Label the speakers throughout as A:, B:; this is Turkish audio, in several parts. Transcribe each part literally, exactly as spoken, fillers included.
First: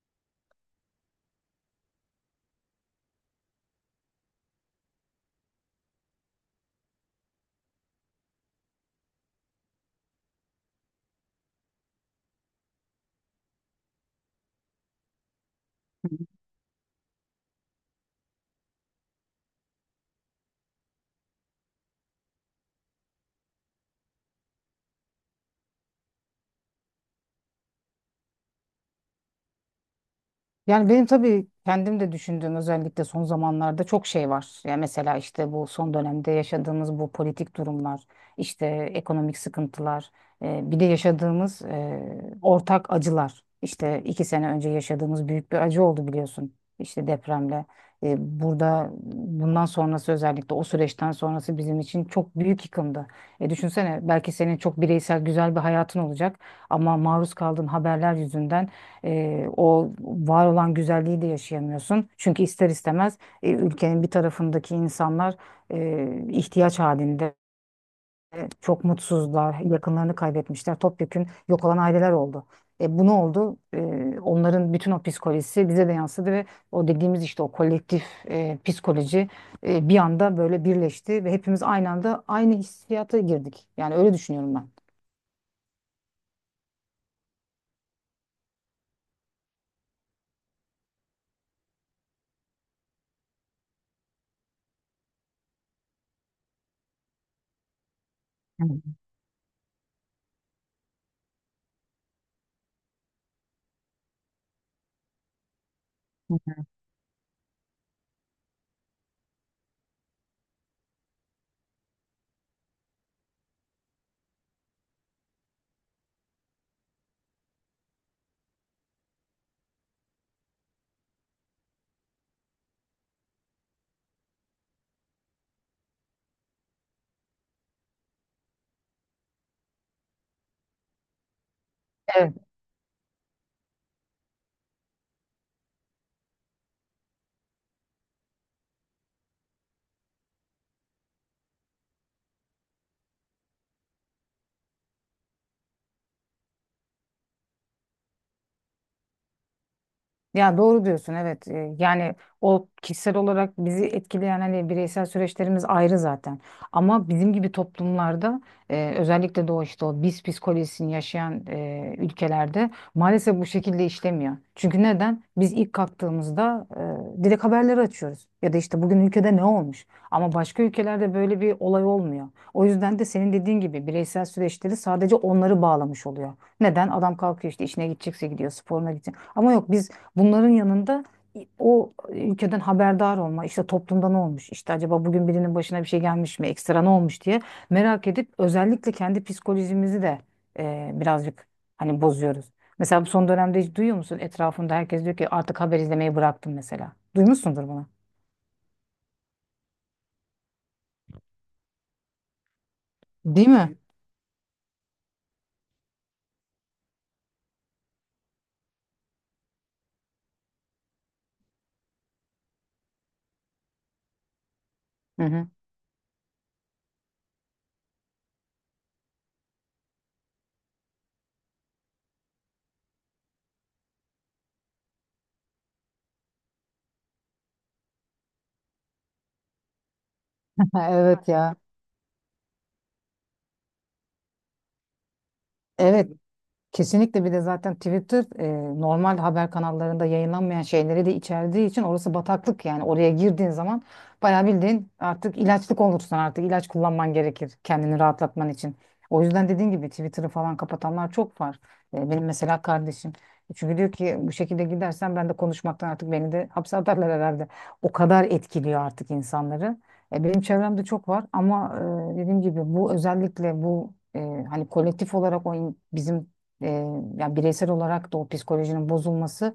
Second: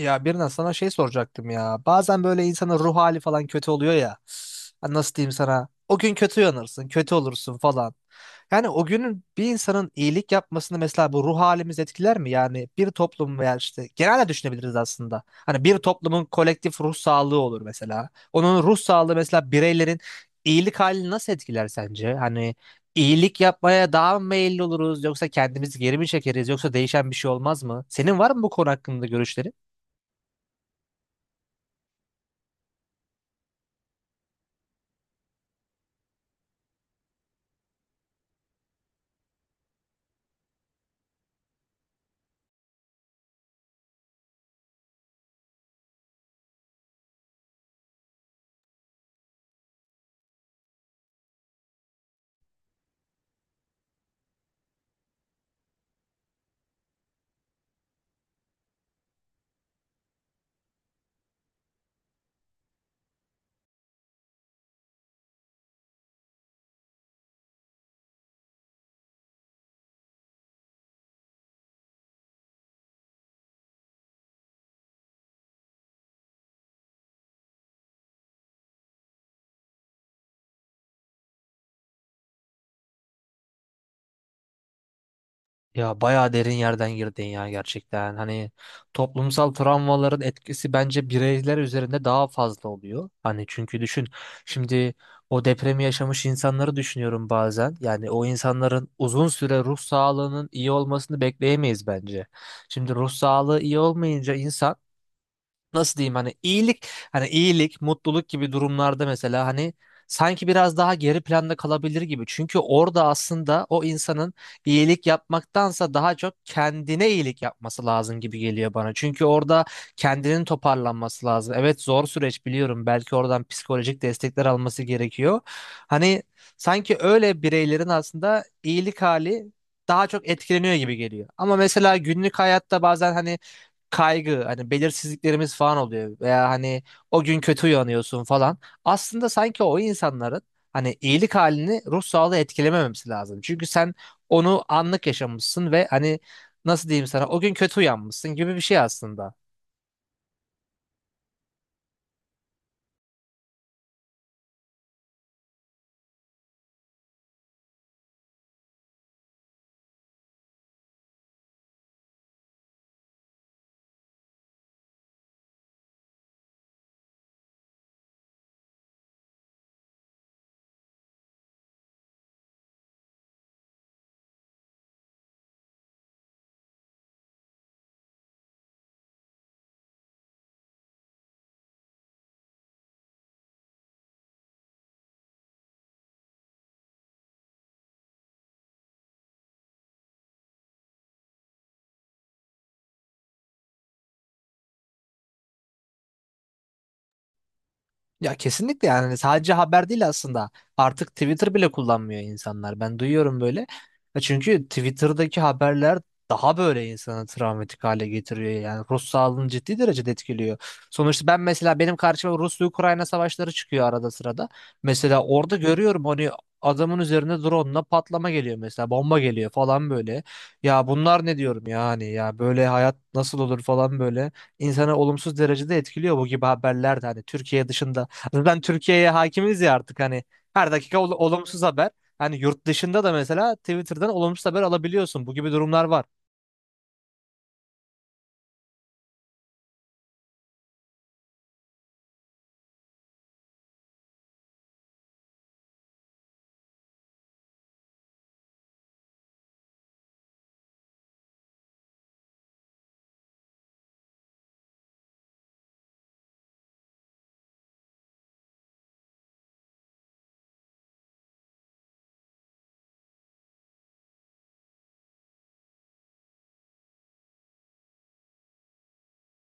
A: Ya birine sana şey soracaktım ya. Bazen böyle insanın ruh hali falan kötü oluyor ya. Ha, nasıl diyeyim sana? O gün kötü yanırsın, kötü olursun falan. Yani o günün bir insanın iyilik yapmasını mesela bu ruh halimiz etkiler mi? Yani bir toplum veya işte genelde düşünebiliriz aslında. Hani bir toplumun kolektif ruh sağlığı olur mesela. Onun ruh sağlığı mesela bireylerin iyilik halini nasıl etkiler sence? Hani iyilik yapmaya daha mı meyilli oluruz yoksa kendimizi geri mi çekeriz yoksa değişen bir şey olmaz mı? Senin var mı bu konu hakkında görüşlerin?
B: Yani benim tabii kendim de düşündüğüm özellikle son zamanlarda çok şey var. Yani mesela işte bu son dönemde yaşadığımız bu politik durumlar, işte ekonomik sıkıntılar, e, bir de yaşadığımız e, ortak acılar. İşte iki sene önce yaşadığımız büyük bir acı oldu biliyorsun. İşte depremle. E, burada bundan sonrası özellikle o süreçten sonrası bizim için çok büyük yıkımdı. E, düşünsene, belki senin çok bireysel güzel bir hayatın olacak ama maruz kaldığın haberler yüzünden e, o var olan güzelliği de yaşayamıyorsun. Çünkü ister istemez e, ülkenin bir tarafındaki insanlar e, ihtiyaç halinde çok mutsuzlar, yakınlarını kaybetmişler, topyekün yok olan aileler oldu. E, bu ne oldu? E, Onların bütün o psikolojisi bize de yansıdı ve o dediğimiz işte o kolektif e, psikoloji e, bir anda böyle birleşti ve hepimiz aynı anda aynı hissiyata girdik. Yani öyle düşünüyorum ben.
A: Ya bayağı derin yerden girdin ya gerçekten. Hani toplumsal travmaların etkisi bence bireyler üzerinde daha fazla oluyor. Hani çünkü düşün şimdi o depremi yaşamış insanları düşünüyorum bazen. Yani o
B: Evet.
A: insanların uzun süre ruh sağlığının iyi olmasını bekleyemeyiz bence. Şimdi ruh sağlığı iyi olmayınca insan nasıl diyeyim hani iyilik hani iyilik, mutluluk gibi durumlarda mesela hani sanki biraz daha geri planda kalabilir gibi. Çünkü orada aslında o insanın iyilik yapmaktansa daha çok kendine iyilik yapması lazım gibi geliyor bana. Çünkü orada kendinin toparlanması lazım. Evet, zor süreç biliyorum. Belki oradan psikolojik destekler alması gerekiyor. Hani sanki öyle bireylerin aslında iyilik hali daha çok etkileniyor gibi geliyor. Ama mesela
B: Evet.
A: günlük hayatta bazen hani kaygı hani belirsizliklerimiz falan oluyor veya hani o gün kötü uyanıyorsun falan. Aslında sanki o insanların hani iyilik halini ruh sağlığı etkilememesi lazım. Çünkü sen onu anlık yaşamışsın ve hani nasıl diyeyim sana, o gün kötü uyanmışsın gibi bir şey aslında.
B: Ya doğru diyorsun, evet. Ee, yani o kişisel olarak bizi etkileyen, hani bireysel süreçlerimiz ayrı zaten, ama bizim gibi toplumlarda e, özellikle de o işte o biz psikolojisini yaşayan e, ülkelerde maalesef bu şekilde işlemiyor. Çünkü neden? Biz ilk kalktığımızda e, direkt haberleri açıyoruz ya da işte bugün ülkede ne olmuş, ama başka ülkelerde böyle bir olay olmuyor. O yüzden de senin dediğin gibi bireysel süreçleri sadece onları bağlamış oluyor. Neden? Adam kalkıyor, işte işine gidecekse gidiyor, sporuna gidecek, ama yok biz, bunların yanında o ülkeden haberdar olma, işte toplumda ne olmuş, işte acaba bugün birinin başına bir şey gelmiş mi, ekstra ne olmuş diye merak edip özellikle kendi psikolojimizi de e, birazcık hani bozuyoruz. Mesela bu son dönemde hiç duyuyor musun? Etrafında herkes diyor ki artık haber izlemeyi bıraktım mesela. Duymuşsundur bunu.
A: Ya kesinlikle, yani hani sadece haber değil aslında. Artık Twitter bile kullanmıyor insanlar. Ben duyuyorum
B: Değil
A: böyle.
B: mi?
A: Ya çünkü Twitter'daki haberler daha böyle insanı travmatik hale getiriyor. Yani ruh sağlığını ciddi derecede etkiliyor. Sonuçta ben mesela benim karşıma Rusya-Ukrayna savaşları çıkıyor arada sırada. Mesela
B: Hı hı.
A: orada görüyorum hani adamın üzerine drone'la patlama geliyor mesela, bomba geliyor falan böyle. Ya bunlar ne diyorum yani, ya böyle hayat nasıl olur falan böyle. İnsanı olumsuz derecede etkiliyor bu gibi haberler de, hani Türkiye dışında. Zaten Türkiye'ye hakimiz ya artık hani her dakika ol-
B: Evet ya.
A: olumsuz haber. Hani yurt dışında da mesela Twitter'dan olumsuz haber alabiliyorsun. Bu gibi durumlar var.
B: Evet. Kesinlikle. Bir de zaten Twitter e, normal haber kanallarında yayınlanmayan şeyleri de içerdiği için orası bataklık. Yani oraya girdiğin zaman bayağı bildiğin artık ilaçlık olursun, artık ilaç kullanman gerekir kendini rahatlatman için. O yüzden dediğin gibi Twitter'ı falan kapatanlar çok var. E, benim mesela kardeşim. E, Çünkü diyor ki bu şekilde gidersen ben de konuşmaktan artık beni de hapse atarlar herhalde. O kadar etkiliyor artık insanları. E, benim çevremde çok var, ama e, dediğim gibi bu özellikle bu e, hani kolektif olarak o in- bizim e, yani bireysel olarak da o psikolojinin bozulması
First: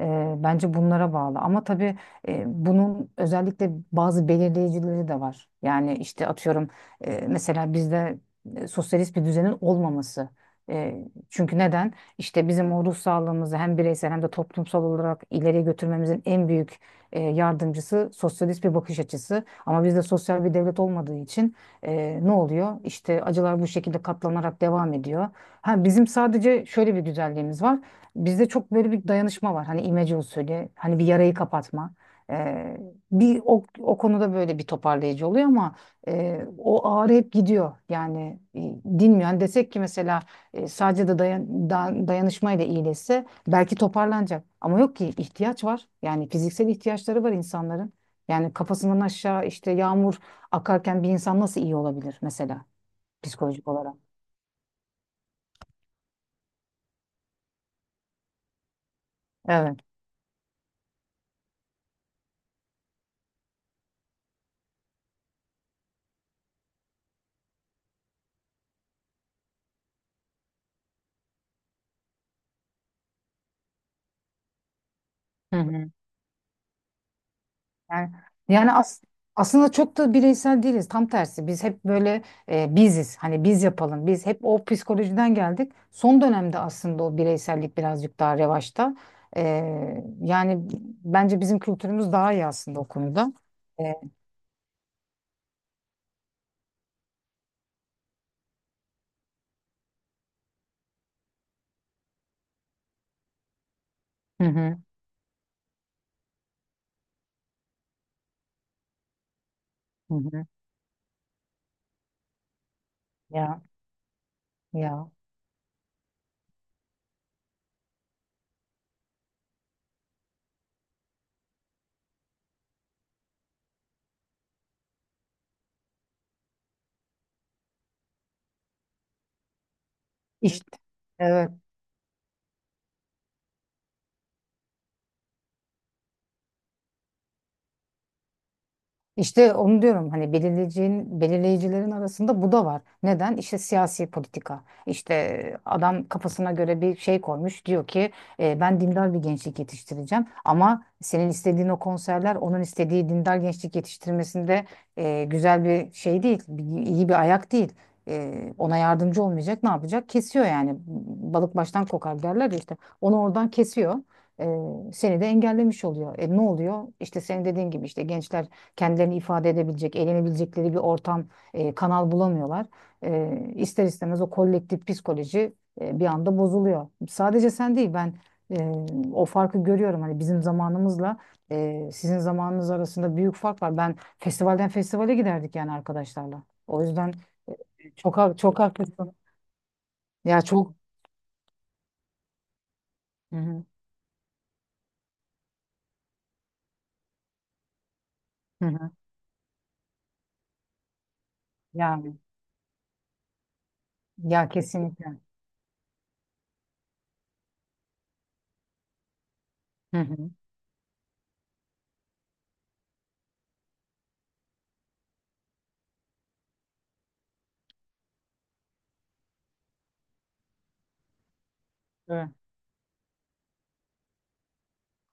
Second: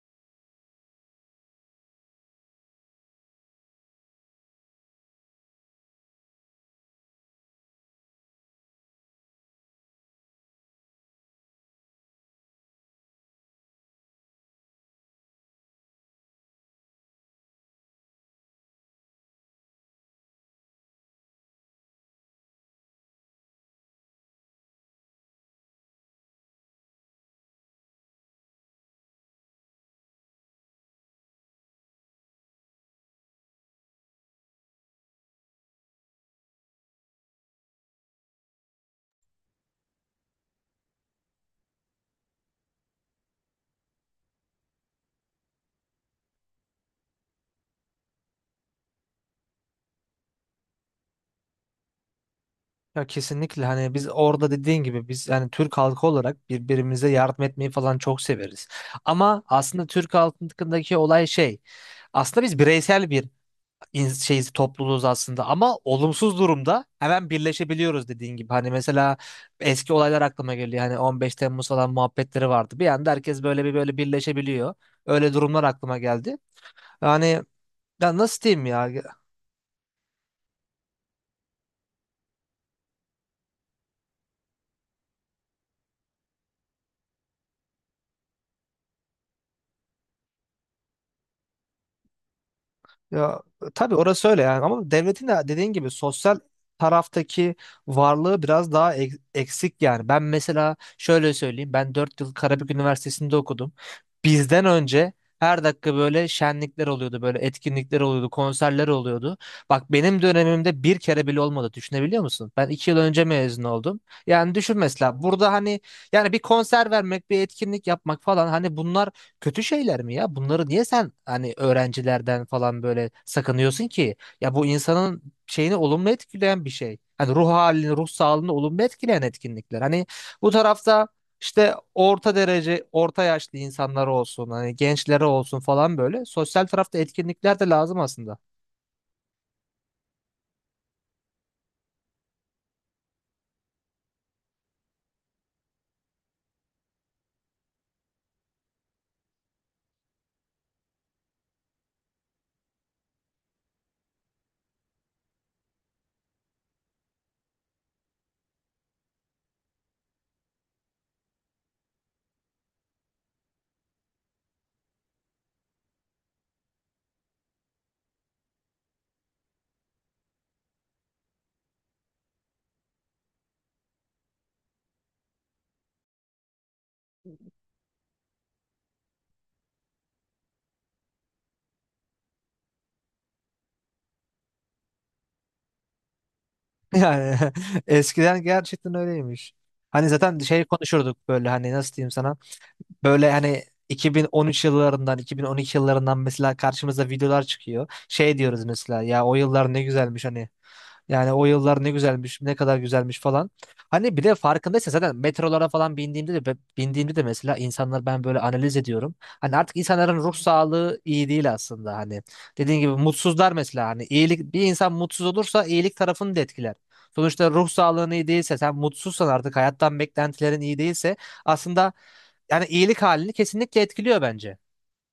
B: e, bence bunlara bağlı. Ama tabii e, bunun özellikle bazı belirleyicileri de var. Yani işte atıyorum e, mesela bizde e, sosyalist bir düzenin olmaması. E, Çünkü neden? İşte bizim o ruh sağlığımızı hem bireysel hem de toplumsal olarak ileriye götürmemizin en büyük e, yardımcısı sosyalist bir bakış açısı. Ama bizde sosyal bir devlet olmadığı için ee, ne oluyor? İşte acılar bu şekilde katlanarak devam ediyor. Ha, bizim sadece şöyle bir güzelliğimiz var. Bizde çok böyle bir dayanışma var. Hani imece usulü, hani bir yarayı kapatma. Ee, Bir o, o konuda böyle bir toparlayıcı oluyor ama e, o ağrı hep gidiyor. Yani e, dinmiyor. Hani desek ki mesela e, sadece de dayan, da- dayanışmayla iyileşse belki toparlanacak. Ama yok ki, ihtiyaç var. Yani fiziksel ihtiyaçları var insanların. Yani kafasından aşağı işte yağmur akarken bir insan nasıl iyi olabilir mesela
A: Ya kesinlikle,
B: psikolojik
A: hani
B: olarak?
A: biz orada dediğin gibi, biz yani Türk halkı olarak birbirimize yardım etmeyi falan çok severiz. Ama
B: Evet.
A: aslında Türk halkındaki olay şey, aslında biz bireysel bir in- şey topluluğuz aslında, ama olumsuz durumda hemen birleşebiliyoruz dediğin gibi. Hani mesela eski olaylar aklıma geliyor. Hani on beş Temmuz falan muhabbetleri vardı. Bir anda herkes böyle bir böyle birleşebiliyor. Öyle
B: Hı
A: durumlar
B: hı.
A: aklıma geldi. Yani,
B: Yani,
A: ya nasıl diyeyim
B: yani
A: ya?
B: as- Aslında çok da bireysel değiliz. Tam tersi. Biz hep böyle e, biziz. Hani biz yapalım. Biz hep o psikolojiden geldik. Son dönemde aslında o bireysellik birazcık daha revaçta. E, Yani bence bizim kültürümüz daha iyi aslında o konuda.
A: Ya
B: E,
A: tabii, orası öyle yani, ama devletin de dediğin gibi sosyal taraftaki varlığı biraz daha ek- eksik yani. Ben mesela şöyle söyleyeyim. Ben dört yıl Karabük Üniversitesi'nde okudum.
B: hı
A: Bizden
B: hı.
A: önce her dakika böyle şenlikler oluyordu, böyle etkinlikler oluyordu, konserler oluyordu. Bak
B: Hı
A: benim
B: hı.
A: dönemimde bir kere bile olmadı. Düşünebiliyor musun? Ben iki yıl önce
B: Ya
A: mezun oldum. Yani düşün
B: ya.
A: mesela, burada hani yani bir konser vermek, bir etkinlik yapmak falan, hani bunlar kötü şeyler mi ya? Bunları niye sen hani öğrencilerden falan böyle sakınıyorsun ki? Ya bu insanın şeyini olumlu etkileyen bir şey. Hani ruh halini, ruh sağlığını olumlu etkileyen etkinlikler. Hani bu
B: İşte.
A: tarafta
B: Evet.
A: işte orta derece, orta yaşlı insanlar olsun, hani gençlere olsun falan böyle. Sosyal tarafta etkinlikler de lazım aslında.
B: İşte onu diyorum, hani belirleyicinin, belirleyicilerin arasında bu da var. Neden? İşte siyasi politika. İşte adam kafasına göre bir şey koymuş. Diyor ki "E, Ben dindar bir gençlik yetiştireceğim." Ama senin istediğin o konserler onun istediği dindar gençlik yetiştirmesinde e, güzel bir şey değil. bir- iyi bir ayak değil. E, ona yardımcı olmayacak, ne yapacak? Kesiyor yani. Balık baştan kokar derler ya işte. Onu oradan kesiyor, e, seni de engellemiş oluyor. E, ne oluyor? İşte senin dediğin gibi işte gençler kendilerini ifade edebilecek, eğlenebilecekleri bir ortam, e, kanal bulamıyorlar. E, ister istemez o kolektif psikoloji e, bir anda bozuluyor. Sadece sen değil, ben e, o farkı görüyorum. Hani bizim zamanımızla e, sizin zamanınız arasında büyük fark var. Ben festivalden festivale giderdik yani arkadaşlarla. O yüzden
A: Yani
B: e, çok ha-
A: eskiden
B: çok
A: gerçekten
B: haklısın.
A: öyleymiş. Hani zaten
B: Ya
A: şey
B: çok.
A: konuşurduk böyle, hani nasıl diyeyim sana? Böyle
B: Hı
A: hani
B: hı.
A: iki bin on üç yıllarından, iki bin on iki yıllarından mesela karşımıza videolar çıkıyor. Şey diyoruz
B: Hı hı.
A: mesela, ya o yıllar ne güzelmiş hani. Yani o yıllar ne
B: Yani
A: güzelmiş, ne kadar güzelmiş falan. Hani bir de
B: ya
A: farkındaysan zaten
B: kesinlikle.
A: metrolara falan bindiğimde de bindiğimde de mesela insanlar, ben böyle analiz ediyorum. Hani artık
B: Hı
A: insanların
B: hı.
A: ruh sağlığı iyi değil aslında hani. Dediğin gibi mutsuzlar mesela, hani iyilik, bir insan mutsuz olursa iyilik tarafını da etkiler. Sonuçta ruh sağlığın iyi değilse, sen mutsuzsan, artık hayattan beklentilerin iyi değilse, aslında
B: Evet.
A: yani iyilik halini kesinlikle etkiliyor bence.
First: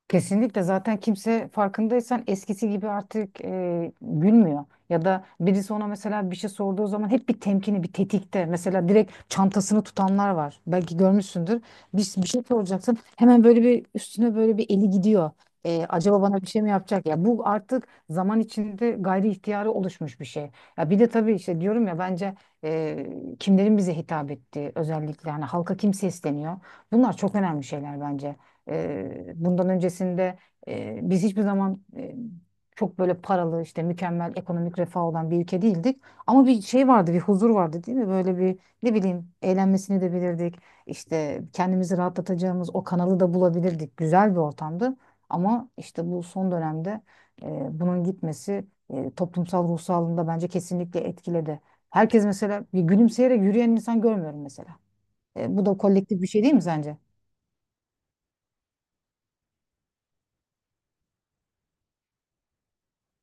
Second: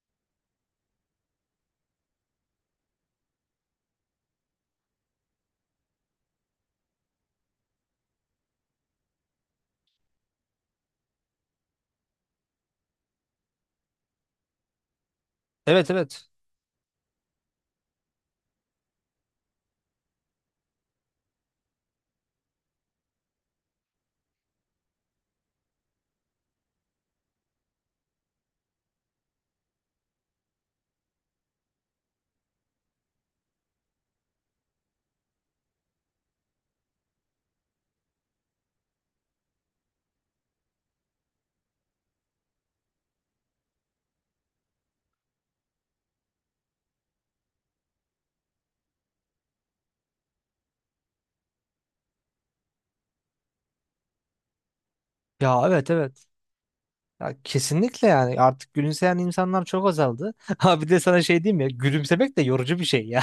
B: Kesinlikle. Zaten kimse farkındaysan eskisi gibi artık e, gülmüyor. Ya da birisi ona mesela bir şey sorduğu zaman hep bir temkini, bir tetikte. Mesela direkt çantasını tutanlar var. Belki görmüşsündür. Bir, bir şey soracaksın. Hemen böyle bir üstüne böyle bir eli gidiyor. E,
A: Evet,
B: acaba
A: evet.
B: bana bir şey mi yapacak? Ya bu artık zaman içinde gayri ihtiyari oluşmuş bir şey. Ya bir de tabii işte diyorum ya, bence e, kimlerin bize hitap ettiği, özellikle hani halka kim sesleniyor. Bunlar çok önemli şeyler bence. Eee, bundan öncesinde eee, biz hiçbir zaman eee, çok böyle paralı, işte mükemmel ekonomik refah olan bir ülke değildik. Ama bir şey vardı, bir huzur vardı değil mi? Böyle bir, ne bileyim, eğlenmesini de bilirdik. İşte kendimizi rahatlatacağımız o kanalı da bulabilirdik. Güzel bir ortamdı. Ama işte bu son dönemde eee, bunun gitmesi eee, toplumsal ruh sağlığını da bence kesinlikle etkiledi. Herkes mesela, bir gülümseyerek yürüyen insan görmüyorum mesela. Eee, bu
A: Ya
B: da
A: evet,
B: kolektif
A: evet.
B: bir şey değil mi sence?
A: Ya kesinlikle, yani artık gülümseyen insanlar çok azaldı. Ha bir de sana şey diyeyim ya, gülümsemek de yorucu bir şey ya.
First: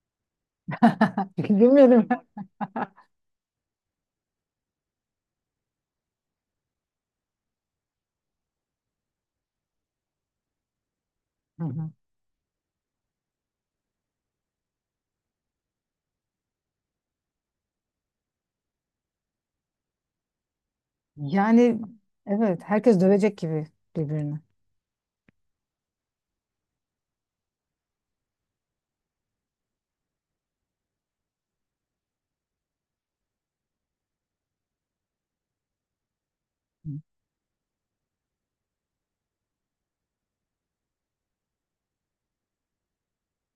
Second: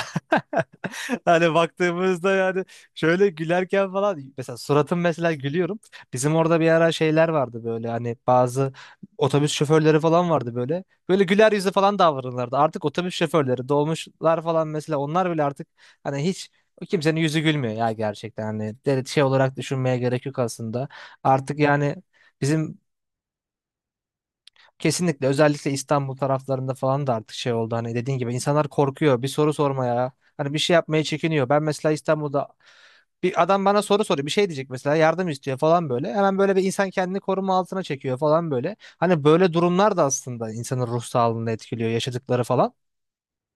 A: Hani
B: Bilmiyorum.
A: baktığımızda yani şöyle gülerken falan, mesela suratım mesela gülüyorum. Bizim orada bir ara şeyler vardı böyle, hani bazı otobüs şoförleri falan vardı böyle. Böyle güler
B: Hı
A: yüzü
B: hı.
A: falan davranırlardı. Artık otobüs şoförleri, dolmuşlar falan, mesela onlar bile artık hani hiç kimsenin yüzü gülmüyor ya gerçekten, hani de- şey olarak düşünmeye gerek yok aslında. Artık
B: Yani
A: yani
B: evet,
A: bizim.
B: herkes dövecek gibi birbirini.
A: Kesinlikle, özellikle İstanbul taraflarında falan da artık şey oldu, hani dediğin gibi insanlar korkuyor bir soru sormaya, hani bir şey yapmaya çekiniyor. Ben mesela İstanbul'da bir adam bana soru soruyor, bir şey diyecek mesela, yardım istiyor falan böyle, hemen böyle bir insan kendini koruma altına çekiyor falan böyle. Hani böyle durumlar da aslında insanın ruh sağlığını etkiliyor, yaşadıkları falan.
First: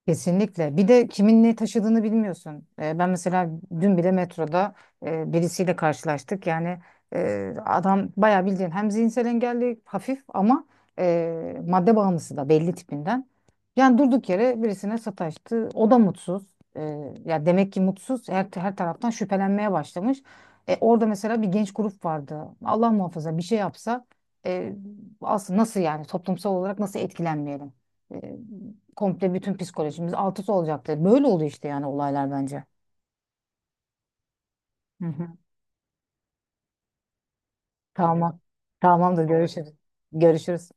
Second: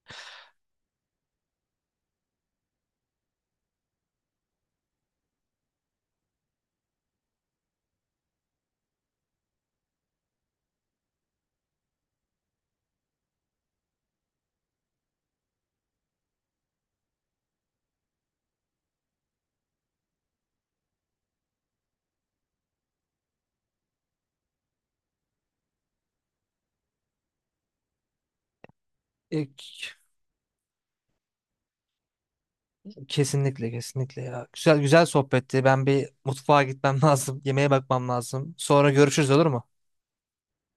B: Kesinlikle. Bir de kimin ne taşıdığını bilmiyorsun. Ee, ben mesela dün bile metroda e, birisiyle karşılaştık. Yani e, adam bayağı bildiğin hem zihinsel engelli hafif, ama e, madde bağımlısı da belli tipinden. Yani durduk yere birisine sataştı. O da mutsuz. E, Ya demek ki mutsuz. Her, her taraftan şüphelenmeye başlamış. E, orada mesela bir genç grup vardı. Allah muhafaza bir şey yapsa e, aslında nasıl, yani toplumsal olarak nasıl etkilenmeyelim? Komple
A: E,
B: bütün
A: k-
B: psikolojimiz alt üst olacaktı. Böyle oldu işte yani olaylar bence.
A: Kesinlikle, kesinlikle ya, güzel
B: Hı
A: güzel
B: hı.
A: sohbetti, ben bir mutfağa gitmem lazım, yemeğe bakmam
B: Tamam.
A: lazım, sonra
B: Tamamdır,
A: görüşürüz olur mu?
B: görüşürüz. Görüşürüz.